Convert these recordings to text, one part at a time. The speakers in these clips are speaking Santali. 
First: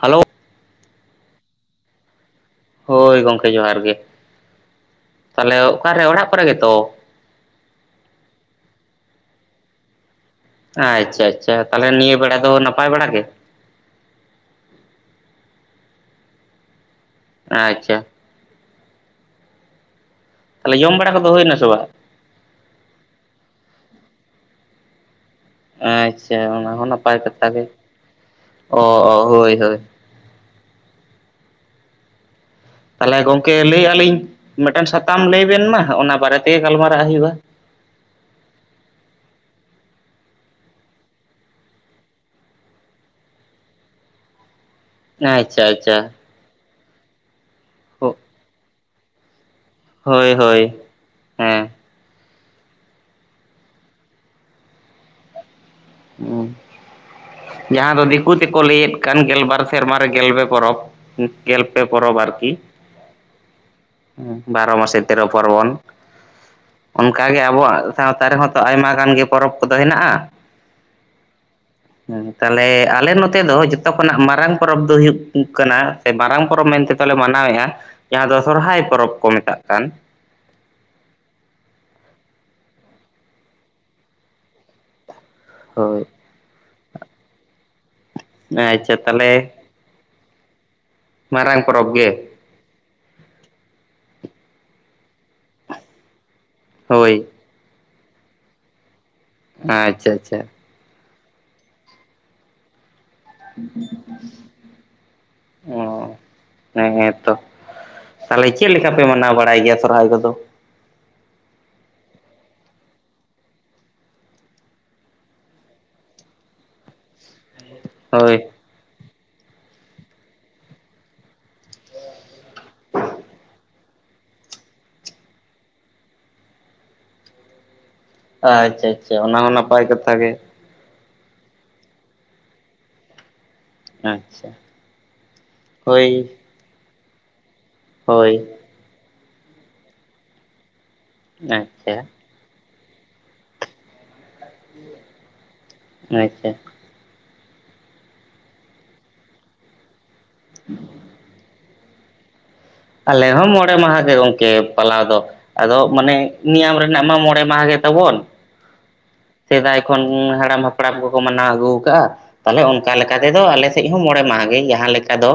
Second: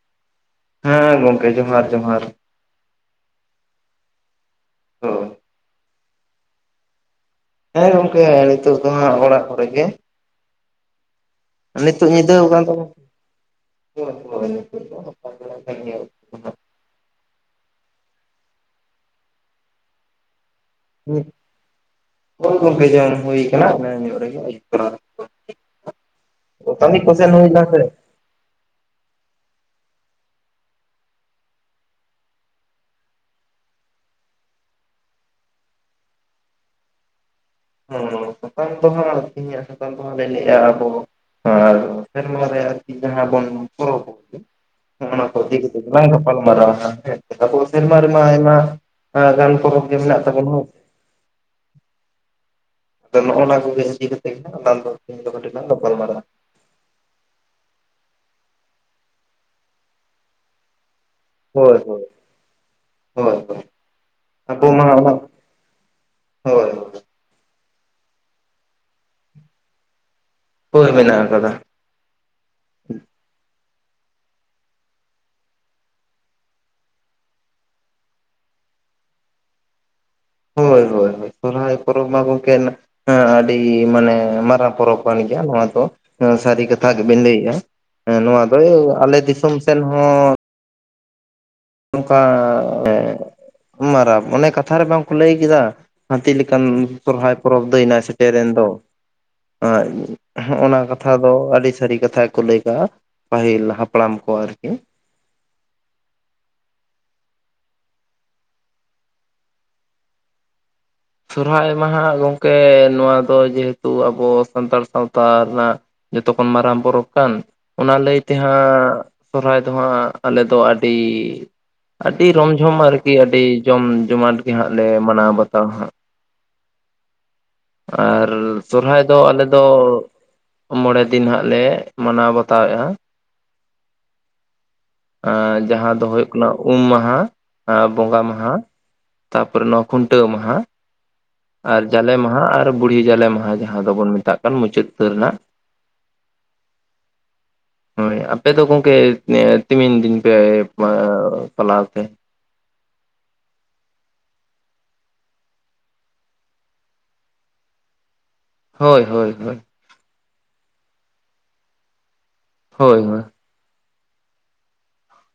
ᱦᱟᱞᱳ ᱦᱮᱸ ᱜᱚᱝᱠᱮ ᱡᱚᱦᱟᱨ ᱡᱚᱦᱟᱨ ᱦᱳᱭ ᱜᱚᱢᱠᱮ ᱡᱚᱦᱟᱨ ᱜᱮ ᱦᱳᱭ ᱛᱟᱦᱚᱞᱮ ᱚᱠᱟᱨᱮ ᱚᱲᱟᱜ ᱠᱚᱨᱮ ᱜᱮᱛᱚ ᱦᱮᱸ ᱜᱚᱝᱠᱮ ᱦᱮᱸ ᱱᱤᱛᱚᱜ ᱫᱚ ᱦᱟᱸᱜ ᱚᱲᱟᱜ ᱠᱚᱨᱮ ᱜᱮ ᱟᱪᱪᱷᱟ ᱟᱪᱪᱷᱟ ᱛᱟᱦᱚᱞᱮ ᱱᱤᱭᱟᱹ ᱵᱮᱲᱟ ᱫᱚ ᱱᱟᱯᱟᱭ ᱵᱟᱲᱟ ᱜᱮ᱾ ᱦᱳᱭ ᱦᱳᱭ ᱱᱤᱛᱚᱜ ᱫᱚ ᱱᱟᱯᱟᱭ ᱵᱟᱲᱟ ᱜᱮ ᱱᱟᱦᱟᱜ ᱟᱪᱪᱷᱟ ᱛᱟᱦᱚᱞᱮ ᱡᱚᱢ ᱵᱟᱲᱟ ᱠᱚᱫᱚ ᱦᱩᱭᱮᱱᱟ ᱥᱮ ᱵᱟᱝ? ᱦᱳᱭ ᱜᱚᱝᱠᱮ ᱡᱚᱢ ᱦᱩᱭ ᱟᱠᱟᱱᱟ ᱮᱱᱟᱜ ᱧᱚᱜ ᱨᱮᱜᱮ ᱟᱭᱩᱵ ᱟᱭᱩᱵ ᱛᱚᱨᱟ ᱨᱮ᱾ ᱟᱪᱪᱷᱟ ᱚᱱᱟ ᱦᱚᱸ ᱱᱟᱯᱟᱭ ᱠᱟᱛᱷᱟ ᱜᱮ ᱥᱮ ᱾ ᱚᱸ ᱚ ᱦᱳᱭ ᱦᱳᱭ, ᱛᱟᱦᱚᱞᱮ ᱜᱚᱝᱠᱮ ᱞᱟᱹᱭ ᱮᱭᱟᱜ ᱞᱤᱧ, ᱢᱤᱫᱴᱟᱝ ᱥᱟᱛᱟᱢ ᱞᱟᱹᱭ ᱵᱮᱱ ᱢᱟ, ᱚᱱᱟ ᱵᱟᱨᱮ ᱛᱮᱜᱮ ᱜᱟᱞᱢᱟᱨᱟᱜ ᱦᱩᱭᱩᱜᱼᱟ ᱾ ᱦᱚᱸ ᱥᱟᱨᱟᱢ ᱫᱚ ᱱᱷᱟᱜ ᱤᱧᱟᱜ ᱫᱚᱱᱷᱟᱜ ᱞᱤᱧ ᱞᱟᱹᱭ ᱮᱫᱟ, ᱟᱵᱳ ᱟᱨ ᱥᱮᱨᱢᱟ ᱨᱮᱭᱟᱜ ᱠᱤ ᱡᱟᱦᱟᱸ ᱵᱚᱱ ᱯᱚᱨᱚᱵ [inaudible] ᱚᱱᱟᱠᱚ ᱤᱫᱤ ᱠᱟᱛᱮ ᱟᱪᱪᱷᱟ ᱜᱮᱞᱟᱝ ᱜᱟᱯᱟᱞ ᱢᱟᱨᱣᱟ ᱥᱮᱢᱟ ᱨᱮ ᱢᱟ ᱟᱭᱢᱟ ᱩᱱᱟᱹᱜ ᱜᱟᱱ ᱠᱚ ᱦᱳᱭ ᱦᱳᱭ, ᱦᱮᱸ ᱟᱫᱚ ᱱᱚᱜᱼ ᱚᱭᱱᱚᱣᱟ ᱠᱚᱜᱮ ᱤᱫᱤ ᱠᱟᱛᱮᱜ ᱜᱮ ᱱᱷᱟᱜ ᱟᱞᱟᱝ ᱫᱚ ᱛᱮᱦᱮᱧ ᱫᱚ ᱴᱟᱹᱴᱤᱡ ᱞᱟᱝ ᱜᱟᱯᱟᱞ ᱢᱟᱨᱣᱟ ᱾ ᱡᱟᱦᱟᱸ ᱫᱚ ᱫᱤᱠᱩ ᱛᱮᱠᱚ ᱞᱟᱹᱭᱮᱫ ᱠᱟᱱ, ᱜᱮᱞᱵᱟᱨ ᱥᱮᱨᱢᱟ ᱨᱮ ᱜᱮᱞᱵᱮ ᱯᱚᱨᱚᱵᱽ ᱾ ᱜᱮᱞ ᱯᱮ ᱦᱳᱭ ᱦᱳᱭ ᱯᱚᱨᱚᱵᱽ ᱟᱨᱠᱤ, ᱦᱳᱭ ᱦᱳᱭ ᱟᱵᱚ ᱵᱟᱨᱚ ᱢᱟ ᱢᱟᱥᱮ ᱚᱱᱟ ᱛᱮᱨᱚ ᱯᱟᱨᱵᱚᱱ, ᱦᱳᱭ ᱚᱱ ᱡᱟᱜᱮ ᱟᱵᱚᱣᱟᱜ ᱥᱟᱶᱛᱟ ᱨᱮᱦᱚᱸ ᱛᱚ ᱟᱭᱢᱟ ᱜᱟᱱ ᱜᱮ ᱯᱚᱨᱚᱵᱽ ᱠᱚᱫᱚ ᱦᱮᱱᱟᱜ-ᱟ ᱾ ᱦᱳᱭ ᱢᱮᱱᱟᱜ ᱟᱠᱟᱫᱟ ᱾ ᱦᱮᱸ ᱛᱟᱦᱚᱞᱮ ᱟᱞᱮ ᱱᱚᱛᱮ ᱫᱚ ᱡᱚᱛᱚ ᱠᱷᱚᱱᱟᱜ ᱢᱟᱨᱟᱝ ᱯᱚᱨᱚᱵᱽ ᱫᱚ ᱦᱩᱭᱩᱜ ᱠᱟᱱᱟ ᱾ ᱥᱮ ᱢᱟᱨᱟᱝ ᱯᱚᱨᱚᱵᱽ ᱢᱮᱱᱛᱮ ᱛᱞᱮ ᱢᱟᱱᱟᱣᱮᱫ-ᱟ ᱾ ᱡᱟᱦᱟᱸ ᱫᱚ ᱥᱚᱨᱦᱟᱭ ᱯᱚᱨᱚᱵᱽ ᱠᱚ ᱢᱮᱛᱟᱜ ᱠᱟᱱ ᱾ ᱦᱳᱭ ᱦᱳᱭ ᱥᱚᱨᱦᱟᱭ ᱯᱚᱨᱚᱵᱽ ᱢᱟ ᱜᱚᱝᱠᱮ ᱱᱟ ᱟᱹᱰᱤ ᱢᱟᱱᱮ ᱢᱟᱨᱟᱝ ᱯᱚᱨᱚᱵᱽ ᱱᱚᱣᱟ ᱫᱚ ᱦᱳᱭ ᱥᱟᱹᱨᱤ ᱠᱟᱛᱷᱟ ᱜᱮᱵᱤᱱ ᱞᱟᱹᱭᱮᱜᱼᱟ, ᱱᱚᱣᱟ ᱫᱚ ᱟᱪᱪᱷᱟ ᱟᱞᱮ ᱛᱟᱦᱚᱞᱮ ᱫᱤᱥᱚᱢ ᱥᱮ ᱥᱮᱱ ᱦᱚᱸ ᱢᱟᱨᱟᱝ ᱯᱚᱨᱚᱵᱽ, ᱜᱮ ᱱᱚᱝᱠᱟ ᱮᱸ ᱢᱟᱨᱟᱵ ᱚᱱᱮ ᱠᱟᱛᱷᱟ ᱨᱮ ᱵᱟᱝᱠᱚ ᱞᱟᱹᱭ ᱠᱮᱫᱟ ᱾ ᱦᱟᱛᱤ ᱞᱮᱠᱟᱱ ᱦᱳᱭ ᱥᱚᱨᱦᱟᱭ ᱯᱚᱨᱚᱵᱽ ᱫᱟᱹᱭ ᱱᱟ ᱥᱮᱴᱮᱨᱮᱱ ᱫᱚ ᱾ ᱟᱨ ᱟᱪᱪᱷᱟ ᱟᱪᱪᱷᱟ ᱦᱚᱸᱜ-ᱚᱱᱟ ᱠᱟᱛᱷᱟ ᱫᱚ ᱟᱹᱰᱤ ᱥᱟᱹᱨᱤ ᱠᱟᱛᱷᱟ ᱜᱮ ᱠᱚ ᱞᱟᱹᱭ ᱠᱟᱜ-ᱟ ᱾ ᱯᱟᱹᱦᱤᱞ ᱦᱟᱯᱲᱟᱢ ᱠᱚ ᱟᱨᱠᱤ, ᱚ ᱦᱮᱸ ᱦᱮᱸ ᱛᱚ, ᱛᱟᱦᱚᱞᱮ ᱪᱮᱫ ᱞᱮᱠᱟᱯᱮ ᱢᱟᱱᱟᱣ ᱵᱟᱲᱟᱭ ᱜᱮᱭᱟ, ᱥᱚᱨᱦᱟᱭ ᱠᱚᱫᱚ? ᱥᱚᱨᱦᱟᱭ ᱢᱟᱦ ᱦᱟᱸᱜ ᱜᱚᱝᱠᱮ ᱱᱚᱣᱟ ᱫᱚ ᱡᱮᱦᱮᱛᱩ ᱟᱵᱚ ᱥᱟᱱᱛᱟᱲ ᱥᱟᱶᱛᱟ ᱨᱮᱱᱟᱜ, ᱡᱚᱛᱚ ᱠᱷᱚᱱ ᱢᱟᱨᱟᱝ ᱯᱚᱨᱚᱵᱽ ᱠᱟᱱ, ᱚᱱᱟ ᱞᱟᱹᱭ ᱛᱮ ᱦᱳᱭ ᱦᱟᱸᱜ ᱥᱚᱨᱦᱟᱭ ᱫᱚ ᱦᱟᱸᱜ ᱟᱞᱮᱫ ᱫᱚ ᱟᱹᱰᱤ ᱟᱹᱰᱤ ᱨᱚᱢ ᱡᱷᱚᱢ ᱟᱨᱠᱤ ᱟᱹᱰᱤ ᱡᱚᱢ ᱡᱚᱢᱟᱴ ᱜᱮ ᱦᱟᱸᱜ ᱞᱮ ᱢᱟᱱᱟᱣ ᱵᱟᱛᱟᱣᱟ ᱦᱟᱸᱜ ᱾ ᱟᱨ ᱟᱪᱪᱷᱟ ᱥᱚᱨᱦᱟᱭ ᱟᱪᱪᱷᱟ ᱫᱚ ᱚᱱᱟ ᱟᱞᱮ ᱦᱚᱸ ᱫᱚ ᱱᱟᱯᱟᱭ ᱠᱟᱛᱷᱟ ᱜᱮ ᱢᱚᱬᱮ ᱫᱤᱱ ᱦᱟᱸᱜ ᱞᱮ ᱢᱟᱱᱟᱣ ᱵᱟᱛᱟᱣᱮᱫ-ᱟ ᱟᱪᱪᱷᱟ ᱾ ᱟᱸ ᱡᱟᱦᱟᱸ ᱫᱚ ᱦᱳᱭ ᱦᱩᱭᱩᱜ ᱠᱟᱱᱟ ᱾ ᱩᱢ ᱢᱟᱦᱟ, ᱵᱚᱸᱜᱟ ᱦᱳᱭ ᱢᱟᱦᱟ, ᱛᱟᱯᱚᱨᱮ ᱱᱚᱣᱟ ᱠᱷᱩᱱᱴᱟᱹᱣ ᱢᱟᱦᱟ, ᱟᱨ ᱟᱪᱪᱷᱟ ᱡᱟᱞᱮ ᱢᱟᱦᱟ, ᱟᱨ ᱵᱩᱲᱦᱤ ᱡᱟᱞᱮ ᱢᱟᱦᱟ ᱡᱟᱦᱟᱸ ᱫᱚᱵᱚᱱ ᱢᱮᱛᱟᱜ ᱠᱟᱱ ᱢᱩᱪᱟᱹᱫ ᱨᱮᱱᱟᱜ, ᱟᱪᱪᱷᱟ ᱦᱳᱭ ᱟᱯᱮ ᱫᱚ ᱜᱚᱝᱠᱮ ᱛᱤᱢᱤᱱ ᱫᱤᱱ ᱯᱮ ᱢᱟ ᱯᱟᱞᱟᱣ ᱟᱯᱮ, ᱟᱞᱮ ᱦᱚᱸ ᱢᱚᱬᱮ ᱢᱟᱦᱟ ᱜᱮ ᱜᱚᱝᱠᱮ ᱯᱟᱞᱟᱣ ᱫᱚ ᱾ ᱟᱫᱚ ᱢᱟᱱᱮ ᱱᱮᱭᱟᱢ ᱨᱮᱱᱟᱜ ᱢᱟ ᱢᱚᱬᱮ ᱢᱟᱦᱟ ᱜᱮ ᱛᱟᱵᱚᱱ ᱦᱳᱭ ᱦᱳᱭ ᱦᱳᱭ ᱥᱮᱫᱟᱭ ᱠᱷᱚᱱ ᱦᱟᱲᱟᱢ ᱦᱟᱯᱲᱟᱢ ᱠᱚᱠᱚ ᱢᱟᱱᱟᱣ ᱟᱹᱜᱩ ᱠᱟᱜ-ᱟ ᱛᱟᱦᱚᱞᱮ ᱚᱱᱠᱟ ᱦᱳᱭ ᱞᱮᱠᱟ ᱦᱳᱭ ᱛᱮᱫᱚ ᱟᱞᱮ ᱥᱮᱫ ᱦᱚᱸ ᱢᱚᱬᱮ ᱢᱟᱦᱟ ᱜᱮ ᱡᱟᱦᱟᱸ ᱞᱮᱠᱟ ᱫᱚ,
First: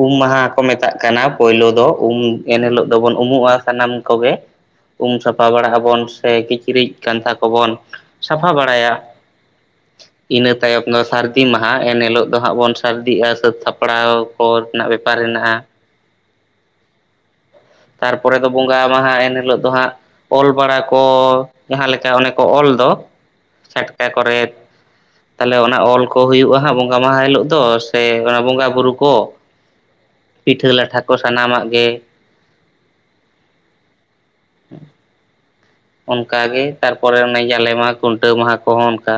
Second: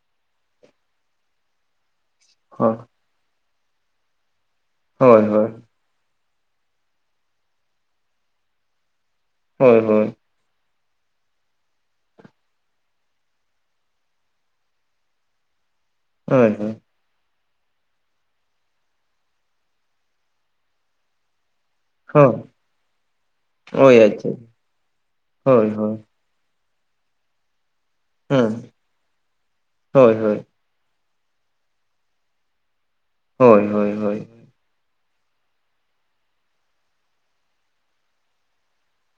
ᱩᱢ ᱢᱟᱦᱟ ᱠᱚ ᱢᱮᱛᱟᱜ ᱠᱟᱱᱟ, ᱯᱳᱭᱞᱳ ᱫᱚ ᱩᱢ ᱮᱱ ᱦᱤᱞᱳᱜ ᱫᱚᱵᱚᱱ ᱩᱢᱩᱜ-ᱟ, ᱥᱟᱱᱟᱢ ᱠᱚᱜᱮ, ᱩᱢ ᱦᱳᱭ ᱦᱳᱭ ᱥᱟᱯᱷᱟ ᱵᱟᱲᱟᱜ ᱟᱵᱚᱱ ᱥᱮ ᱠᱤᱪᱨᱤᱡ ᱠᱟᱱᱛᱷᱟ ᱠᱚᱵᱚᱱ ᱥᱟᱯᱷᱟ ᱵᱟᱲᱟᱭᱟ ᱾ ᱦᱳᱭ ᱦᱳᱭ, ᱤᱱᱟᱹ ᱛᱟᱭᱚᱢ ᱫᱚ ᱥᱟᱹᱨᱫᱤ ᱢᱟᱦᱟ, ᱮᱱ ᱦᱤᱞᱳᱜ ᱫᱚ ᱦᱟᱸᱜ ᱵᱚᱱ ᱥᱟᱹᱨᱫᱤᱜ-ᱟ, ᱥᱟᱹᱛ ᱥᱟᱯᱲᱟᱣ ᱠᱚ ᱨᱮᱱᱟᱜ ᱵᱮᱯᱟᱨ ᱦᱮᱱᱟᱜ-ᱟ ᱾ ᱦᱳᱭ ᱦᱳᱭ, ᱛᱟᱨ ᱯᱚᱨᱮ ᱫᱚ ᱵᱚᱸᱜᱟ ᱢᱟᱦᱟ ᱮᱱ ᱦᱤᱞᱳᱜ ᱫᱚ ᱦᱟᱸᱜ ᱚᱞ ᱵᱟᱲᱟ ᱠᱚ ᱾ ᱡᱟᱦᱟᱸ ᱞᱮᱠᱟ ᱚᱱᱮ ᱦᱳᱭ ᱠᱚ ᱚᱞ ᱫᱚ ᱳᱭ ᱪᱷᱟᱴᱠᱟ ᱟᱪᱪᱷᱟ ᱠᱚᱨᱮ ᱛᱟᱦᱚᱞᱮ ᱦᱳᱭ ᱚᱱᱟ ᱦᱳᱭ ᱚᱞ ᱠᱚ ᱦᱩᱭᱩᱜ-ᱟ ᱦᱟᱸᱜ ᱵᱚᱸᱜᱟ ᱢᱟᱦᱟ ᱦᱤᱞᱳᱜ ᱫᱚ ᱥᱮ ᱚᱱᱟ ᱦᱮᱸ ᱵᱚᱸᱜᱟ ᱵᱩᱨᱩ ᱠᱚ ᱦᱳᱭ ᱦᱳᱭ ᱯᱤᱴᱷᱟᱹ ᱞᱟᱴᱷᱟ ᱠᱚ ᱥᱟᱱᱟᱢᱟᱜ ᱜᱮ ᱦᱳᱭ ᱦᱳᱭ ᱦᱳᱭ ᱦᱮᱸ ᱚᱱᱠᱟᱜᱮ ᱛᱟᱨᱯᱚᱨᱮ ᱚᱱᱮ ᱡᱟᱞᱮ ᱢᱟᱦᱟ ᱠᱷᱩᱱᱴᱟᱹᱣ ᱢᱟᱦᱟ ᱠᱚᱦᱚᱸ ᱚᱱᱠᱟ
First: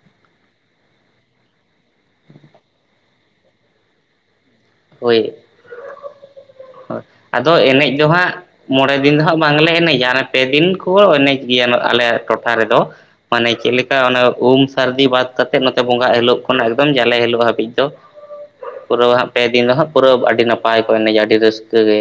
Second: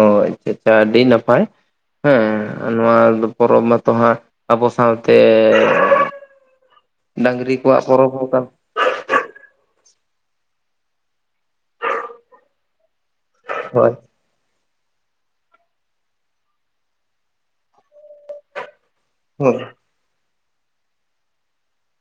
ᱚ ᱟᱪᱪᱷᱟ ᱟᱪᱪᱷᱟ ᱟᱹᱰᱤ ᱱᱟᱯᱟᱭ ᱦᱮᱸ ᱱᱚᱣᱟ ᱯᱚᱨᱚᱵᱽ ᱢᱟᱛᱚ ᱦᱟᱸᱜ ᱟᱵᱚ ᱥᱟᱶᱛᱮᱻᱻ ᱦᱳᱭ ᱟᱫᱚ ᱮᱱᱮᱡ ᱫᱚ ᱦᱟᱸᱜ ᱢᱚᱬᱮ ᱫᱤᱱ ᱫᱚ ᱦᱟᱸᱜ ᱵᱟᱝᱞᱮ ᱮᱱᱮᱡᱟ ᱯᱮ ᱫᱤᱱ ᱠᱚ ᱮᱱᱮᱡ ᱜᱮᱭᱟ ᱟᱞᱮᱭᱟᱜ ᱴᱚᱴᱷᱟ ᱨᱮᱫᱚ ᱢᱟᱱᱮ ᱪᱮᱫ ᱦᱳᱭ ᱞᱮᱠᱟ ᱚᱱᱟ ᱩᱢ ᱥᱟᱹᱨᱫᱤ ᱵᱟᱫ, ᱠᱟᱛᱮᱫ ᱱᱚᱛᱮ ᱵᱚᱸᱜᱟᱜ ᱦᱤᱞᱳᱜ ᱠᱷᱚᱱ ᱮᱠᱫᱚᱢ ᱡᱟᱞᱮ ᱦᱤᱞᱳᱜ ᱦᱟᱹᱵᱤᱡ ᱫᱚ ᱯᱩᱨᱟᱹ ᱦᱟᱸᱜ ᱯᱮ ᱦᱳᱭ ᱫᱤᱱ ᱫᱚ ᱦᱟᱸᱜ ᱯᱩᱨᱟᱹᱽ ᱟᱹᱰᱤ ᱱᱟᱯᱟᱭ ᱠᱚ ᱮᱱᱮᱡᱟ ᱟᱹᱰᱤ ᱨᱟᱹᱥᱠᱟᱹᱜ ᱜᱮ,